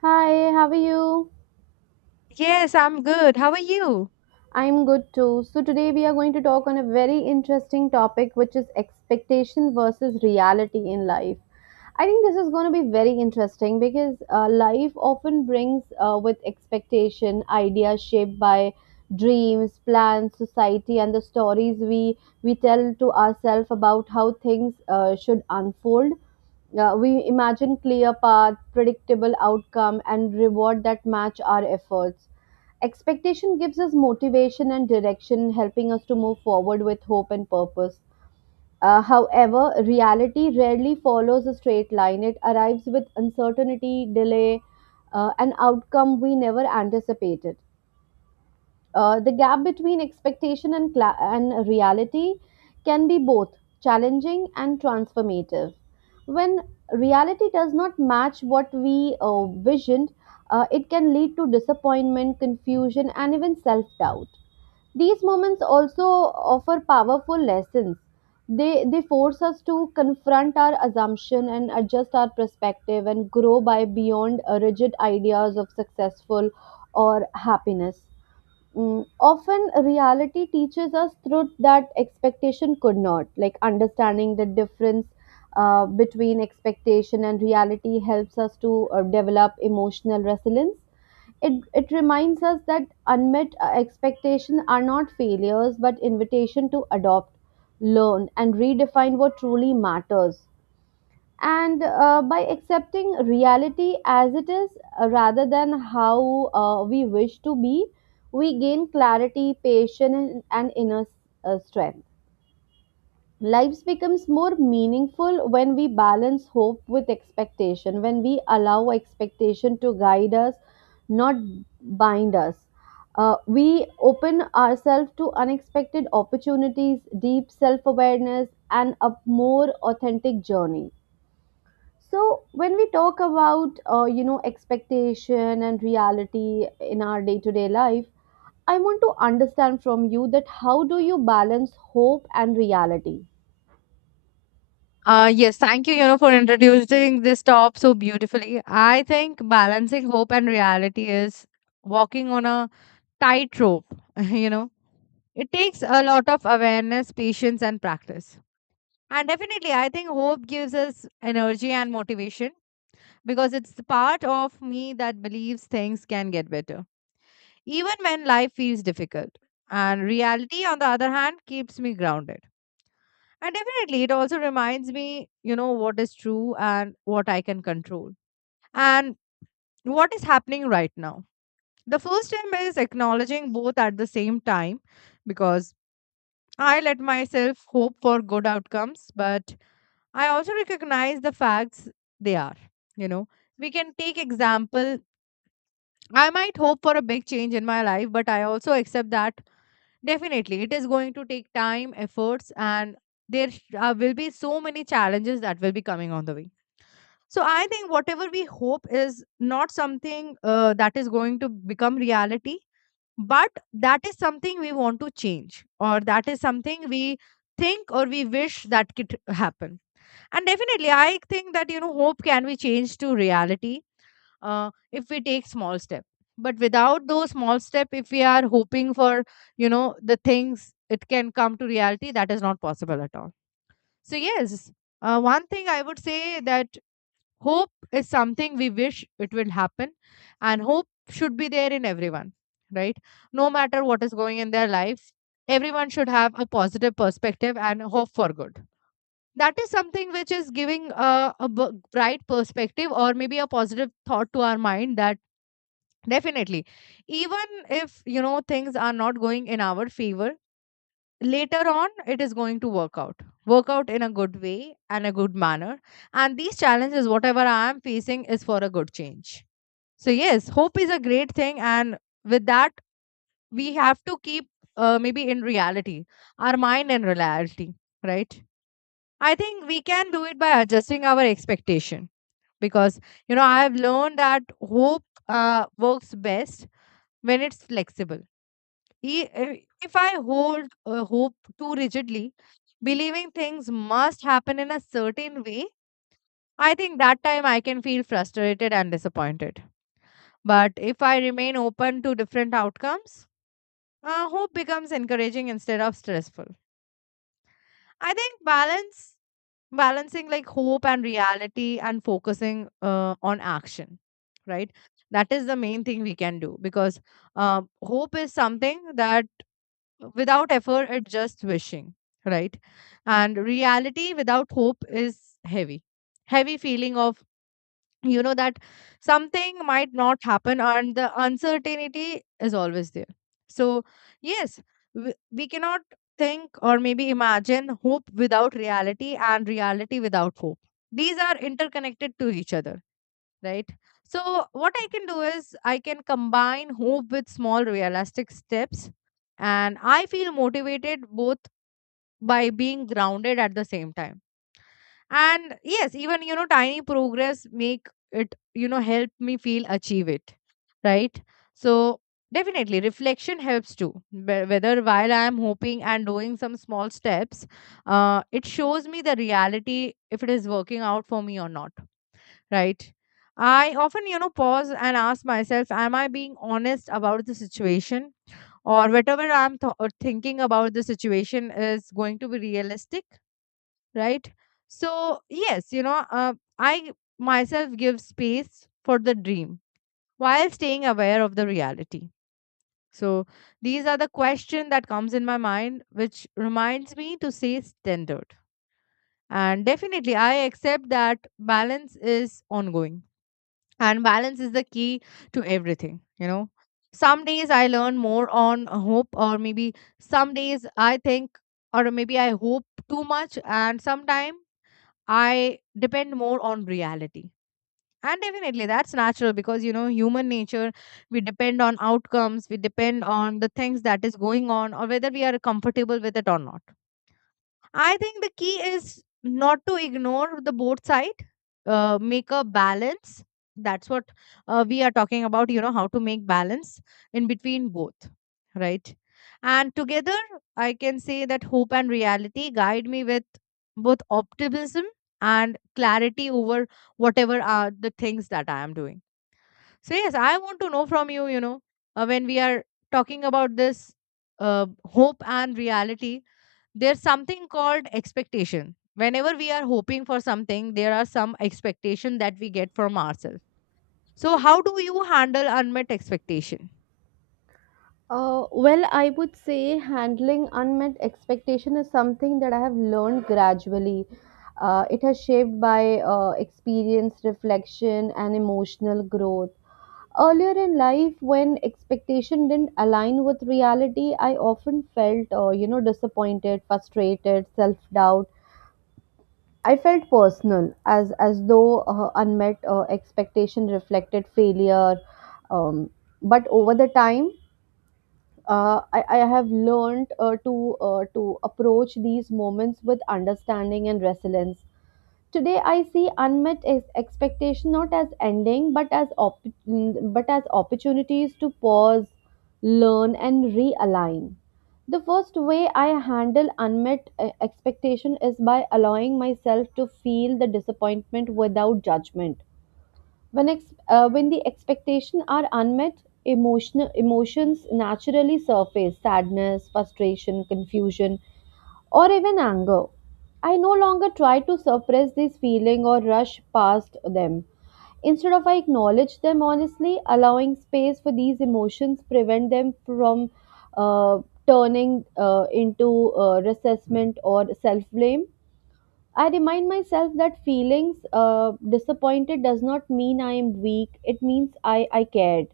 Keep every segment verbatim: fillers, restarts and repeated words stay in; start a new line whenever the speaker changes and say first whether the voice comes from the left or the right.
right: Hi, how are you?
left: Yes, I'm good. How are you?
right: I'm good too. So, today we are going to talk on a very interesting topic, which is expectation versus reality in life. I think this is going to be very interesting because uh, life often brings uh, with expectation ideas shaped by dreams, plans, society, and the stories we, we tell to ourselves about how things uh, should unfold. Uh, we imagine clear path, predictable outcome, and reward that match our efforts. Expectation gives us motivation and direction, helping us to move forward with hope and purpose. Uh, however, reality rarely follows a straight line. It arrives with uncertainty, delay, uh, an outcome we never anticipated. Uh, the gap between expectation and, cla- and reality can be both challenging and transformative. When reality does not match what we uh, visioned, uh, it can lead to disappointment, confusion, and even self doubt. These moments also offer powerful lessons. They, they force us to confront our assumption and adjust our perspective and grow by beyond uh, rigid ideas of successful or happiness. Mm, often reality teaches us truth that expectation could not, like understanding the difference uh, between expectation and reality helps us to uh, develop emotional resilience. It, it reminds us that unmet uh, expectation are not failures but invitation to adopt, learn and redefine what truly matters, and uh, by accepting reality as it is, uh, rather than how uh, we wish to be, we gain clarity, patience and inner uh, strength. Lives becomes more meaningful when we balance hope with expectation, when we allow expectation to guide us, not bind us. Uh, we open ourselves to unexpected opportunities, deep self-awareness and a more authentic journey. So when we talk about uh, you know expectation and reality in our day-to-day life, I want to understand from you that how do you balance hope and reality?
left: Uh, yes, thank you, you know, for introducing this top so beautifully. I think balancing hope and reality is walking on a tightrope, you know. It takes a lot of awareness, patience, and practice. And definitely, I think hope gives us energy and motivation because it's the part of me that believes things can get better, even when life feels difficult. And reality, on the other hand, keeps me grounded. And definitely, it also reminds me, you know, what is true and what I can control and what is happening right now. The first step is acknowledging both at the same time because I let myself hope for good outcomes, but I also recognize the facts they are. You know, we can take example. I might hope for a big change in my life, but I also accept that definitely it is going to take time, efforts, and there sh- uh, will be so many challenges that will be coming on the way. So I think whatever we hope is not something uh, that is going to become reality, but that is something we want to change, or that is something we think or we wish that could happen. And definitely, I think that you know hope can be changed to reality uh, if we take small step. But without those small step, if we are hoping for you know the things, it can come to reality. That is not possible at all. So yes, uh, one thing I would say that hope is something we wish it will happen, and hope should be there in everyone, right? No matter what is going in their life, everyone should have a positive perspective and hope for good. That is something which is giving a, a b- bright perspective or maybe a positive thought to our mind that definitely, even if you know things are not going in our favor, later on it is going to work out work out in a good way and a good manner. And these challenges, whatever I am facing, is for a good change. So yes, hope is a great thing, and with that we have to keep, uh, maybe in reality, our mind in reality, right? I think we can do it by adjusting our expectation, because you know I have learned that hope uh, works best when it's flexible. he, uh, if I hold uh, hope too rigidly, believing things must happen in a certain way, I think that time I can feel frustrated and disappointed. But if I remain open to different outcomes, uh, hope becomes encouraging instead of stressful. I think balance, balancing like hope and reality and focusing uh, on action, right? That is the main thing we can do, because uh, hope is something that without effort it's just wishing, right? And reality without hope is heavy, heavy feeling of you know that something might not happen, and the uncertainty is always there. So yes, we, we cannot think or maybe imagine hope without reality and reality without hope. These are interconnected to each other, right? So, what I can do is I can combine hope with small realistic steps, and I feel motivated both by being grounded at the same time. And yes, even you know, tiny progress make it you know help me feel achieve it, right? So, definitely reflection helps too. Whe- Whether while I am hoping and doing some small steps, uh, it shows me the reality if it is working out for me or not, right? I often, you know, pause and ask myself, am I being honest about the situation? Or whatever I'm th- or thinking about the situation is going to be realistic, right? So, yes, you know, uh, I myself give space for the dream while staying aware of the reality. So, these are the question that comes in my mind, which reminds me to stay standard. And definitely, I accept that balance is ongoing and balance is the key to everything. You know some days I learn more on hope, or maybe some days I think or maybe I hope too much, and sometime I depend more on reality. And definitely, that's natural, because you know human nature, we depend on outcomes, we depend on the things that is going on, or whether we are comfortable with it or not. I think the key is not to ignore the both side. Uh, make a balance. That's what uh, we are talking about. You know how to make balance in between both, right? And together, I can say that hope and reality guide me with both optimism and clarity over whatever are the things that I am doing. So yes, I want to know from you. You know, uh, when we are talking about this uh, hope and reality, there's something called expectation. Whenever we are hoping for something, there are some expectation that we get from ourselves. So how do you handle unmet expectation?
right: Uh, well, I would say handling unmet expectation is something that I have learned gradually. Uh, it has shaped by uh, experience, reflection, and emotional growth. Earlier in life, when expectation didn't align with reality, I often felt, uh, you know, disappointed, frustrated, self-doubt. I felt personal, as as though uh, unmet uh, expectation reflected failure. Um, but over the time uh, I, I have learned uh, to uh, to approach these moments with understanding and resilience. Today, I see unmet ex- expectation not as ending, but as op- but as opportunities to pause, learn, and realign. The first way I handle unmet uh, expectation is by allowing myself to feel the disappointment without judgment. When ex- uh, when the expectation are unmet, emotional emotions naturally surface: sadness, frustration, confusion, or even anger. I no longer try to suppress these feelings or rush past them. Instead of I acknowledge them honestly, allowing space for these emotions prevent them from uh, turning uh, into uh, resentment or self blame. I remind myself that feelings uh, disappointed does not mean I am weak, it means I, I cared.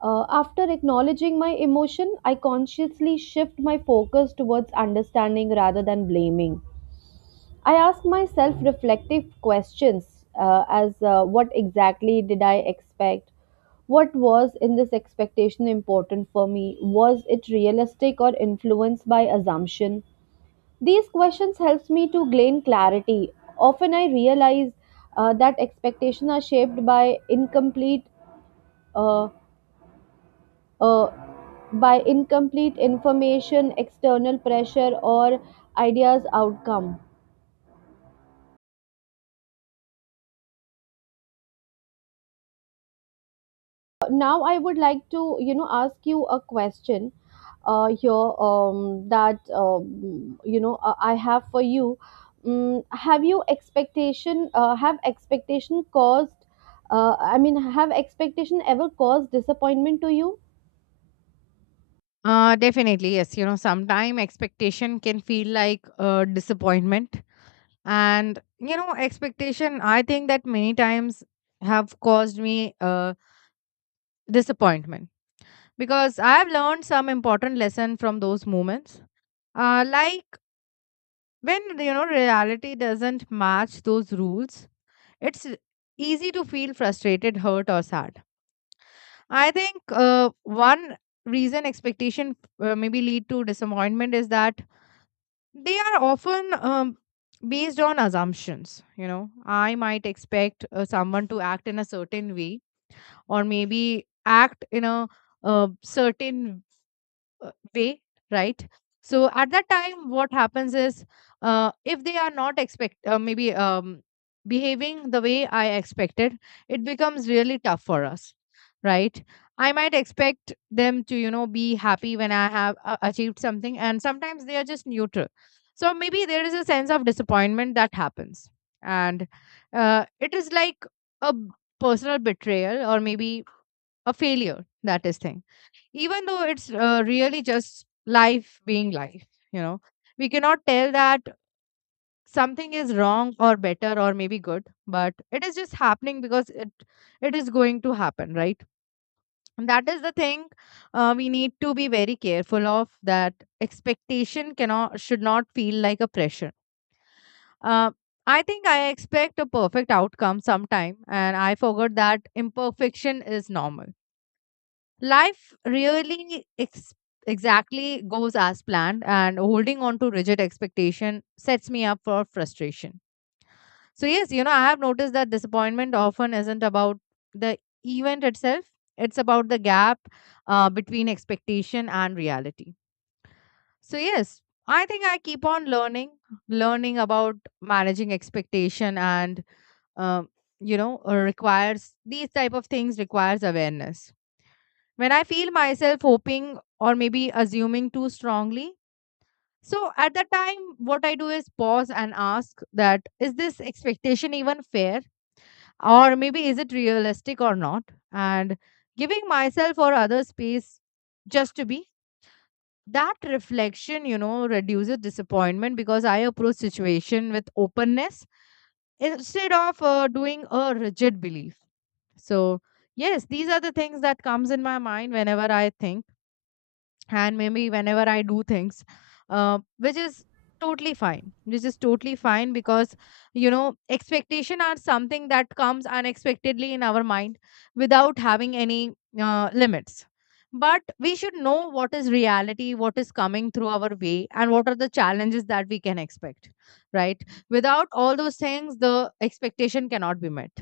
right: Uh, after acknowledging my emotion, I consciously shift my focus towards understanding rather than blaming. I ask myself reflective questions uh, as uh, what exactly did I expect? What was in this expectation important for me? Was it realistic or influenced by assumption? These questions helps me to gain clarity. Often I realize uh, that expectations are shaped by incomplete uh, uh, by incomplete information, external pressure, or ideas outcome. Now I would like to, you know, ask you a question uh, here um, that um, you know uh, I have for you. Um, have you expectation? Uh, have expectation caused? Uh, I mean, have expectation ever caused disappointment to you?
left: Uh, definitely, yes. You know, sometime expectation can feel like uh, disappointment. And, you know, expectation, I think that many times have caused me uh, disappointment, because I have learned some important lesson from those moments. Uh, like when, you know, reality doesn't match those rules. It's easy to feel frustrated, hurt, or sad. I think uh, one reason expectation uh, maybe lead to disappointment is that they are often um, based on assumptions. You know, I might expect uh, someone to act in a certain way, or maybe act in a uh, certain uh, way, right? So at that time what happens is, uh, if they are not expect, uh, maybe, um, behaving the way I expected, it becomes really tough for us, right? I might expect them to you know be happy when I have uh, achieved something, and sometimes they are just neutral. So maybe there is a sense of disappointment that happens, and uh, it is like a b- personal betrayal or maybe a failure, that is thing. Even though it's uh, really just life being life, you know we cannot tell that something is wrong or better or maybe good, but it is just happening because it it is going to happen, right? And that is the thing, uh, we need to be very careful of that. Expectation cannot should not feel like a pressure. uh, I think I expect a perfect outcome sometime, and I forgot that imperfection is normal. Life really ex- exactly goes as planned, and holding on to rigid expectation sets me up for frustration. So yes, you know I have noticed that disappointment often isn't about the event itself, it's about the gap uh, between expectation and reality. So yes, I think I keep on learning learning about managing expectation, and um, you know uh, requires these type of things, requires awareness when I feel myself hoping or maybe assuming too strongly. So at that time, what I do is pause and ask that is this expectation even fair? Or maybe is it realistic or not? And giving myself or others space just to be. That reflection, you know, reduces disappointment, because I approach situation with openness instead of uh, doing a rigid belief. So yes, these are the things that comes in my mind whenever I think and maybe whenever I do things, uh, which is totally fine, which is totally fine, because you know expectation are something that comes unexpectedly in our mind without having any uh, limits. But we should know what is reality, what is coming through our way, and what are the challenges that we can expect, right? Without all those things, the expectation cannot be met,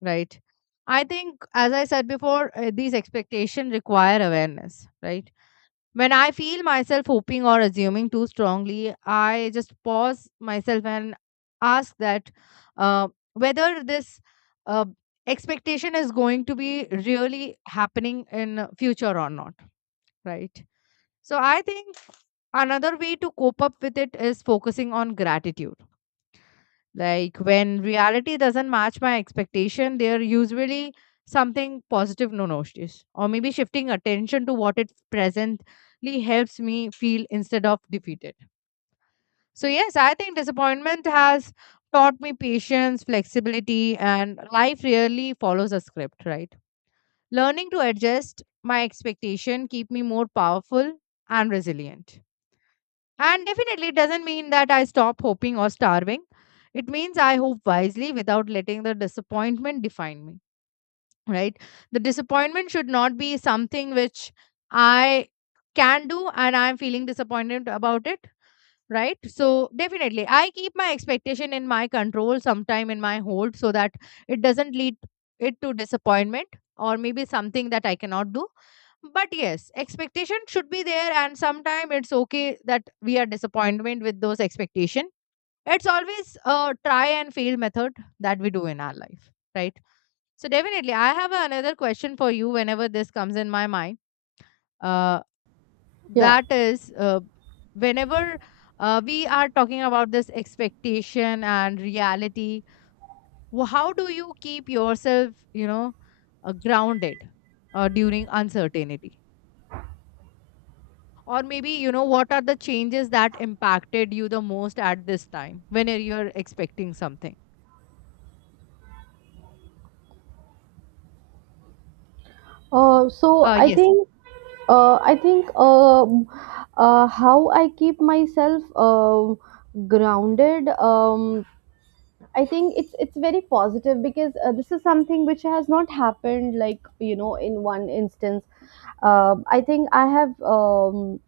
left: right? I think, as I said before, uh, these expectations require awareness, right? When I feel myself hoping or assuming too strongly, I just pause myself and ask that uh, whether this uh, expectation is going to be really happening in future or not, right? So I think another way to cope up with it is focusing on gratitude, like when reality doesn't match my expectation, they're usually something positive no notice. Or maybe shifting attention to what it presently helps me feel instead of defeated. So yes, I think disappointment has taught me patience, flexibility, and life really follows a script, right? Learning to adjust my expectation keep me more powerful and resilient. And definitely it doesn't mean that I stop hoping or starving. It means I hope wisely without letting the disappointment define me, right? The disappointment should not be something which I can do and I'm feeling disappointed about it, right? So definitely I keep my expectation in my control, sometime in my hold, so that it doesn't lead it to disappointment, or maybe something that I cannot do. But yes, expectation should be there, and sometime it's okay that we are disappointment with those expectation. It's always a try and fail method that we do in our life, right? So definitely I have another question for you whenever this comes in my mind. uh,
right: Yeah.
left: that is. Uh, whenever uh, we are talking about this expectation and reality, wh- how do you keep yourself, you know, uh, grounded uh, during uncertainty? Or maybe, you know, what are the changes that impacted you the most at this time when you're expecting something?
right: Uh, so
left: Uh
right: I
left: yes.
right: think uh, I think um, uh, how I keep myself um grounded, um, I think it's it's very positive because uh, this is something which has not happened like you know in one instance. Um I think I have um,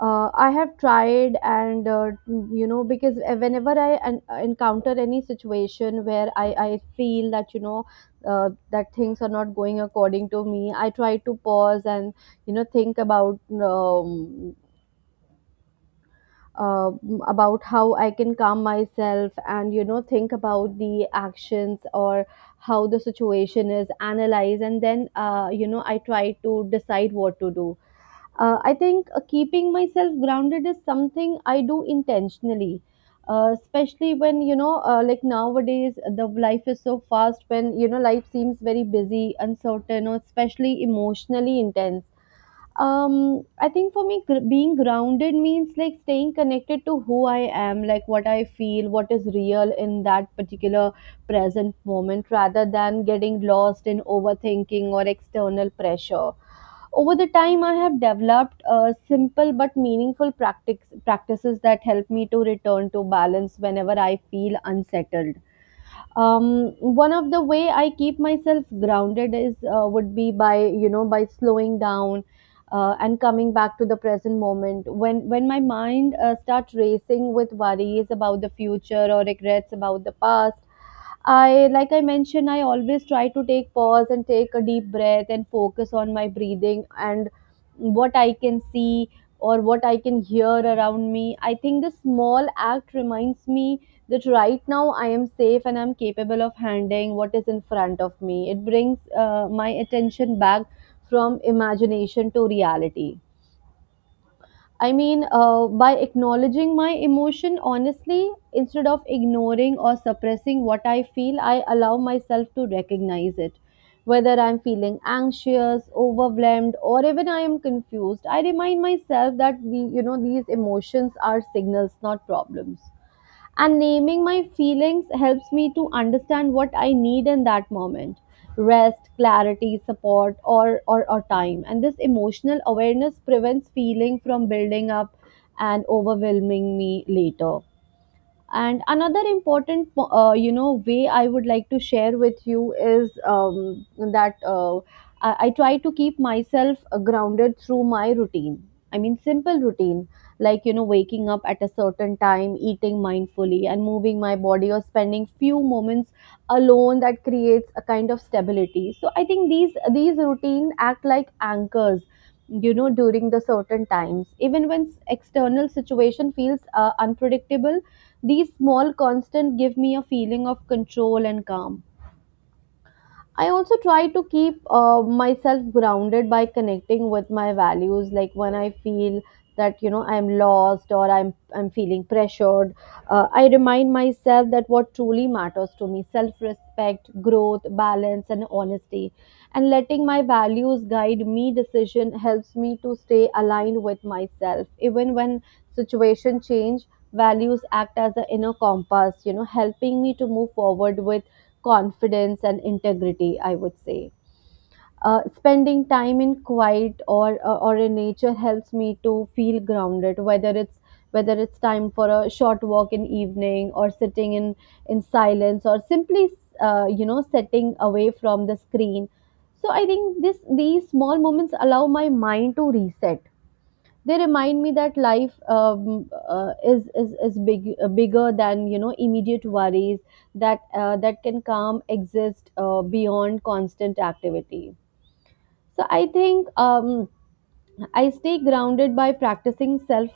right: uh, I have tried and uh, you know because uh, whenever I en- uh, encounter any situation where I I feel that you know uh, that things are not going according to me, I try to pause and you know think about. Um, uh, about how I can calm myself and you know think about the actions or how the situation is, analyze, and then uh, you know I try to decide what to do. Uh, I think uh, keeping myself grounded is something I do intentionally. Uh, especially when you know uh, like nowadays the life is so fast, when you know life seems very busy uncertain or especially emotionally intense. um I think for me gr- being grounded means like staying connected to who I am, like what I feel, what is real in that particular present moment rather than getting lost in overthinking or external pressure. Over the time I have developed uh, simple but meaningful practice, practices that help me to return to balance whenever I feel unsettled. um, One of the way I keep myself grounded is uh, would be by you know by slowing down uh, and coming back to the present moment, when when my mind uh, starts racing with worries about the future or regrets about the past. I, like I mentioned, I always try to take pause and take a deep breath and focus on my breathing and what I can see or what I can hear around me. I think this small act reminds me that right now I am safe and I'm capable of handling what is in front of me. It brings uh, my attention back from imagination to reality. I mean, uh, by acknowledging my emotion honestly, instead of ignoring or suppressing what I feel, I allow myself to recognize it. Whether I'm feeling anxious, overwhelmed, or even I am confused, I remind myself that the, you know these emotions are signals, not problems, and naming my feelings helps me to understand what I need in that moment: rest, clarity, support, or or, or time. And this emotional awareness prevents feeling from building up and overwhelming me later. And another important, uh, you know way I would like to share with you is um, that uh, I, I try to keep myself uh, grounded through my routine. I mean simple routine, like you know waking up at a certain time, eating mindfully and moving my body or spending few moments alone, that creates a kind of stability. So I think these these routine act like anchors, you know, during the certain times even when s- external situation feels uh, unpredictable. These small constants give me a feeling of control and calm. I also try to keep uh, myself grounded by connecting with my values. Like when I feel that you know I'm lost or I'm I'm feeling pressured, uh, I remind myself that what truly matters to me: self-respect, growth, balance, and honesty. And letting my values guide me decision helps me to stay aligned with myself, even when situation change. Values act as an inner compass, you know, helping me to move forward with confidence and integrity, I would say. Uh, spending time in quiet or uh, or in nature helps me to feel grounded, whether it's whether it's time for a short walk in evening or sitting in in silence or simply uh, you know setting away from the screen. So I think this these small moments allow my mind to reset. They remind me that life um, uh, is is is big uh, bigger than you know immediate worries, that uh, that can calm exist uh, beyond constant activity. So I think. Um, I stay grounded by practicing self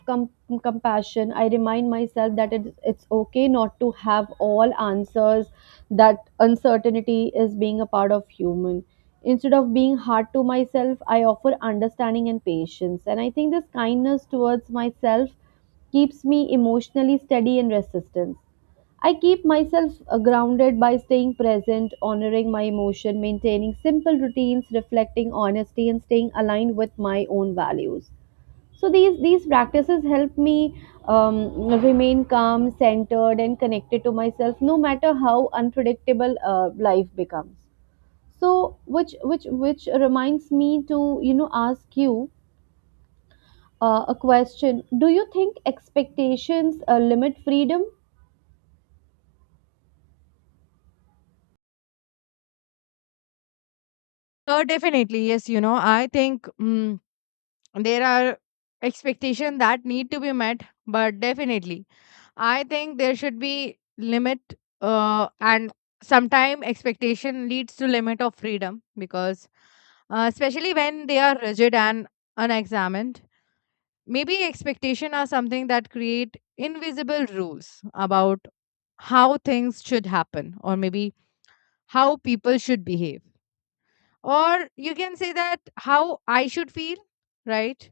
right: compassion. I remind myself that it's, it's okay not to have all answers, that uncertainty is being a part of human. Instead of being hard to myself, I offer understanding and patience. And I think this kindness towards myself keeps me emotionally steady and resistant. I keep myself uh, grounded by staying present, honoring my emotion, maintaining simple routines, reflecting honesty, and staying aligned with my own values. So these these practices help me um, remain calm, centered, and connected to myself, no matter how unpredictable uh, life becomes. So which which which reminds me to you know ask you uh, a question. Do you think expectations uh, limit freedom?
left: uh, Definitely, yes, you know. I think, mm there are expectations that need to be met, but definitely I think there should be limit. Uh, and sometime expectation leads to limit of freedom, because uh, especially when they are rigid and unexamined. Maybe expectation are something that create invisible rules about how things should happen, or maybe how people should behave, or you can say that how I should feel, right?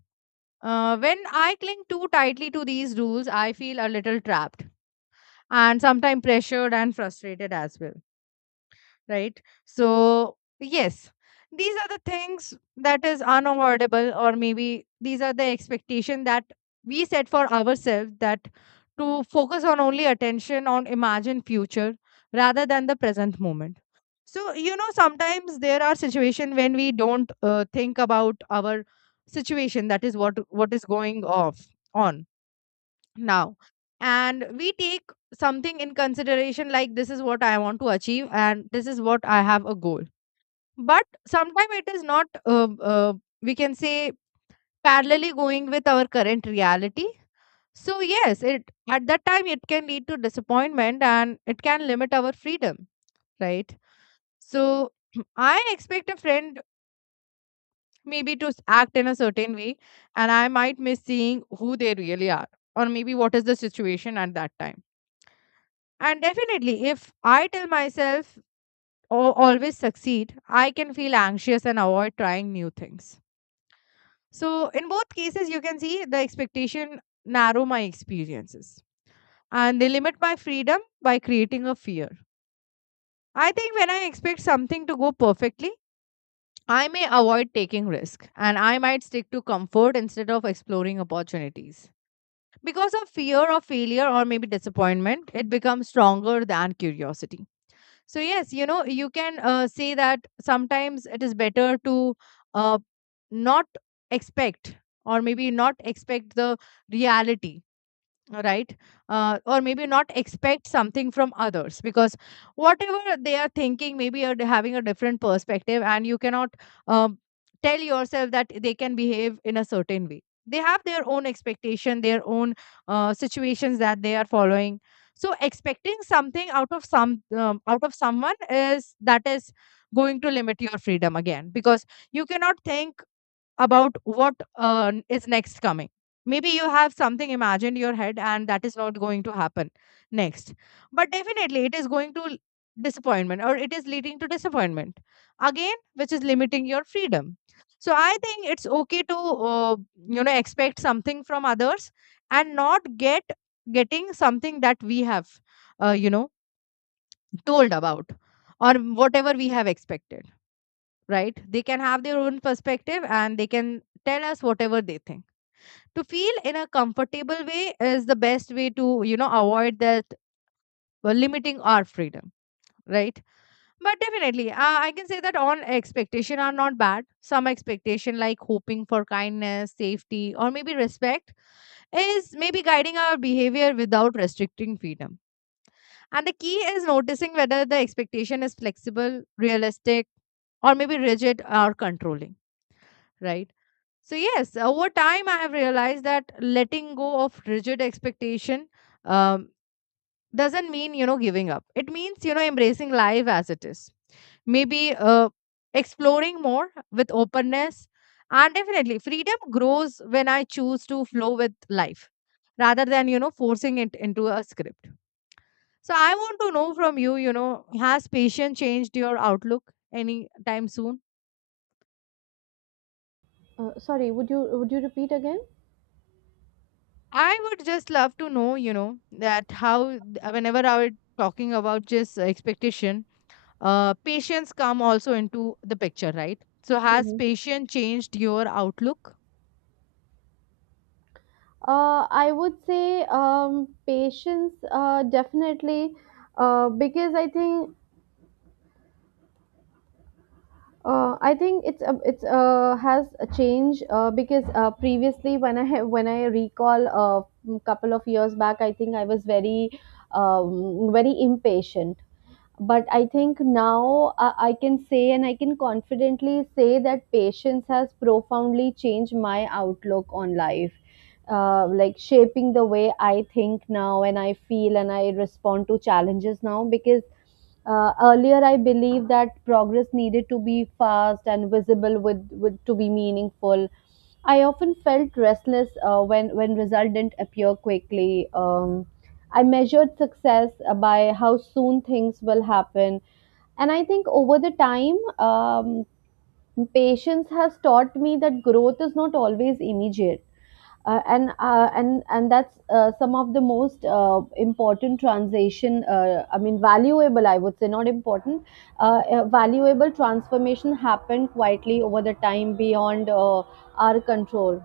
left: uh, When I cling too tightly to these rules, I feel a little trapped and sometimes pressured and frustrated as well, right? So, yes, these are the things that is unavoidable, or maybe these are the expectation that we set for ourselves, that to focus on only attention on imagined future rather than the present moment. So, you know, sometimes there are situations when we don't uh, think about our situation, that is what what is going off on now, and we take something in consideration like this is what I want to achieve and this is what I have a goal. But sometimes it is not uh, uh, we can say parallelly going with our current reality. So yes, it at that time it can lead to disappointment and it can limit our freedom, right? So I expect a friend maybe to s- act in a certain way, and I might miss seeing who they really are, or maybe what is the situation at that time. And definitely, if I tell myself, "Oh, always succeed," I can feel anxious and avoid trying new things. So, in both cases, you can see the expectation narrow my experiences and they limit my freedom by creating a fear. I think when I expect something to go perfectly, I may avoid taking risk and I might stick to comfort instead of exploring opportunities. Because of fear of failure or maybe disappointment, it becomes stronger than curiosity. So yes, you know, you can uh, say that sometimes it is better to uh, not expect, or maybe not expect the reality. All right. Uh, or maybe not expect something from others, because whatever they are thinking maybe are having a different perspective, and you cannot um, tell yourself that they can behave in a certain way. They have their own expectation, their own uh, situations that they are following. So expecting something out of some um, out of someone, is that is going to limit your freedom again, because you cannot think about what uh, is next coming. Maybe you have something imagined in your head and that is not going to happen next. But definitely it is going to l- disappointment, or it is leading to disappointment again, which is limiting your freedom. So I think it's okay to uh, you know expect something from others and not get getting something that we have, uh, you know told about, or whatever we have expected, right? They can have their own perspective and they can tell us whatever they think. To feel in a comfortable way is the best way to, you know, avoid that uh, limiting our freedom, right? But definitely, uh, I can say that on expectation are not bad. Some expectation like hoping for kindness, safety, or maybe respect is maybe guiding our behavior without restricting freedom. And the key is noticing whether the expectation is flexible, realistic, or maybe rigid or controlling, right? So yes, over time I have realized that letting go of rigid expectation um, doesn't mean, you know, giving up. It means, you know, embracing life as it is. Maybe uh, exploring more with openness, and definitely freedom grows when I choose to flow with life rather than, you know, forcing it into a script. So I want to know from you, you know, has patience changed your outlook any time soon?
right: Uh, sorry, would you would you repeat again?
left: I would just love to know, you know, that how th- whenever I was talking about just uh, expectation, uh, patience come also into the picture, right? So has
right: Mhm.
left: patience changed your outlook?
right: Uh, I would say um, patience, uh, definitely, uh, because I think uh, I think it's a it's uh, has a change uh, because uh, previously when I when I recall a couple of years back, I think I was very um, very impatient. But I think now, uh, I can say, and I can confidently say that patience has profoundly changed my outlook on life, uh, like shaping the way I think now, and I feel, and I respond to challenges now. Because uh, earlier I believed that progress needed to be fast and visible with, with to be meaningful, I often felt restless uh, when when result didn't appear quickly. um, I measured success uh, by how soon things will happen. And I think over the time, um, patience has taught me that growth is not always immediate. Uh, and uh, and and that's uh, some of the most uh, important transition. Uh, I mean, valuable. I would say not important. Uh, uh, valuable transformation happened quietly over the time beyond uh, our control.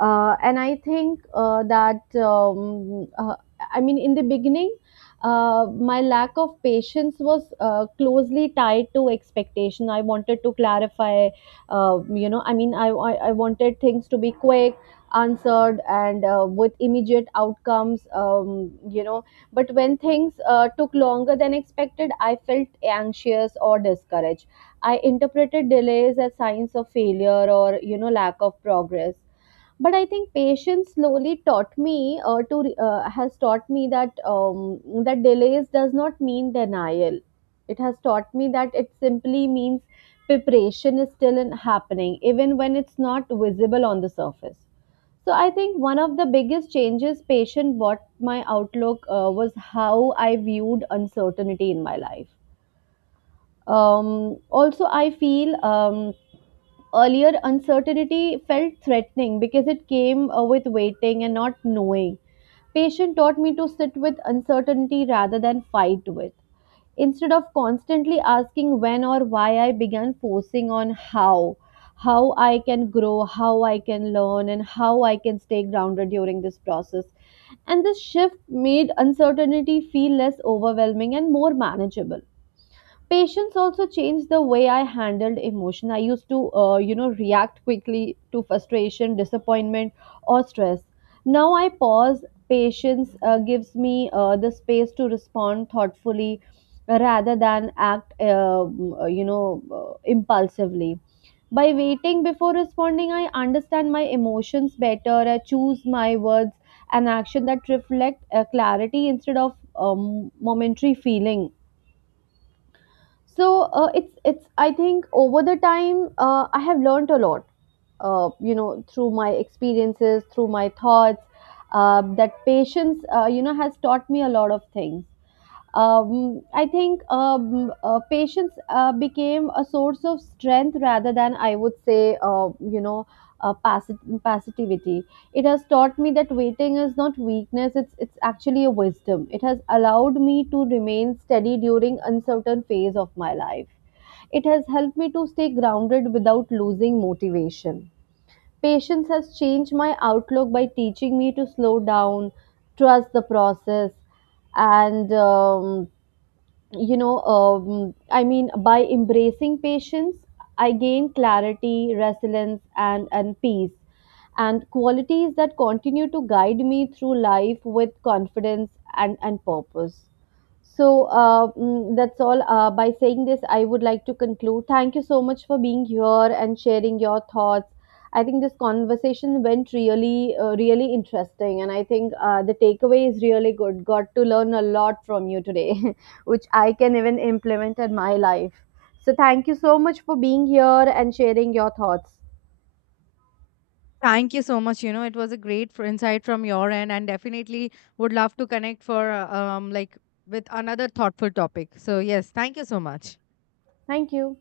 right: Uh, and I think uh, that, um, uh, I mean, in the beginning, uh, my lack of patience was uh, closely tied to expectation. I wanted to clarify, uh, you know, I mean, I, I, I wanted things to be quick, answered, and uh, with immediate outcomes, um, you know. But when things uh, took longer than expected, I felt anxious or discouraged. I interpreted delays as signs of failure or, you know, lack of progress. But I think patience slowly taught me uh, to re- uh, has taught me that um, that delays does not mean denial. It has taught me that it simply means preparation is still in happening, even when it's not visible on the surface. So I think one of the biggest changes patient brought my outlook uh, was how I viewed uncertainty in my life. Um, also, I feel. Um, earlier uncertainty felt threatening because it came uh, with waiting and not knowing. Patience taught me to sit with uncertainty rather than fight with. Instead of constantly asking when or why, I began focusing on how how I can grow, how I can learn, and how I can stay grounded during this process. And this shift made uncertainty feel less overwhelming and more manageable. Patience also changed the way I handled emotion. I used to, uh, you know, react quickly to frustration, disappointment, or stress. Now I pause. Patience uh, gives me uh, the space to respond thoughtfully rather than act, uh, uh, you know, uh, impulsively. By waiting before responding, I understand my emotions better. I choose my words and action that reflect uh, clarity instead of um, momentary feeling. So uh, it's it's I think over the time uh, I have learned a lot. Uh, you know, through my experiences, through my thoughts, uh, that patience, uh, you know, has taught me a lot of things. Um, I think um, uh, Patience uh, became a source of strength rather than, I would say, uh, you know, uh, passi- passivity. It has taught me that waiting is not weakness, it's it's actually a wisdom. It has allowed me to remain steady during uncertain phase of my life. It has helped me to stay grounded without losing motivation. Patience has changed my outlook by teaching me to slow down, trust the process, and um, you know um, I mean, by embracing patience, I gain clarity, resilience, and and peace, and qualities that continue to guide me through life with confidence and and purpose. So uh, mm, that's all. Uh, by saying this, I would like to conclude. Thank you so much for being here and sharing your thoughts. I think this conversation went really uh, really interesting, and I think uh, the takeaway is really good. Got to learn a lot from you today, which I can even implement in my life. So, thank you so much for being here and sharing your thoughts.
left: Thank you so much. You know, it was a great f- insight from your end, and definitely would love to connect for uh, um like with another thoughtful topic. So yes, thank you so much.
right: Thank you.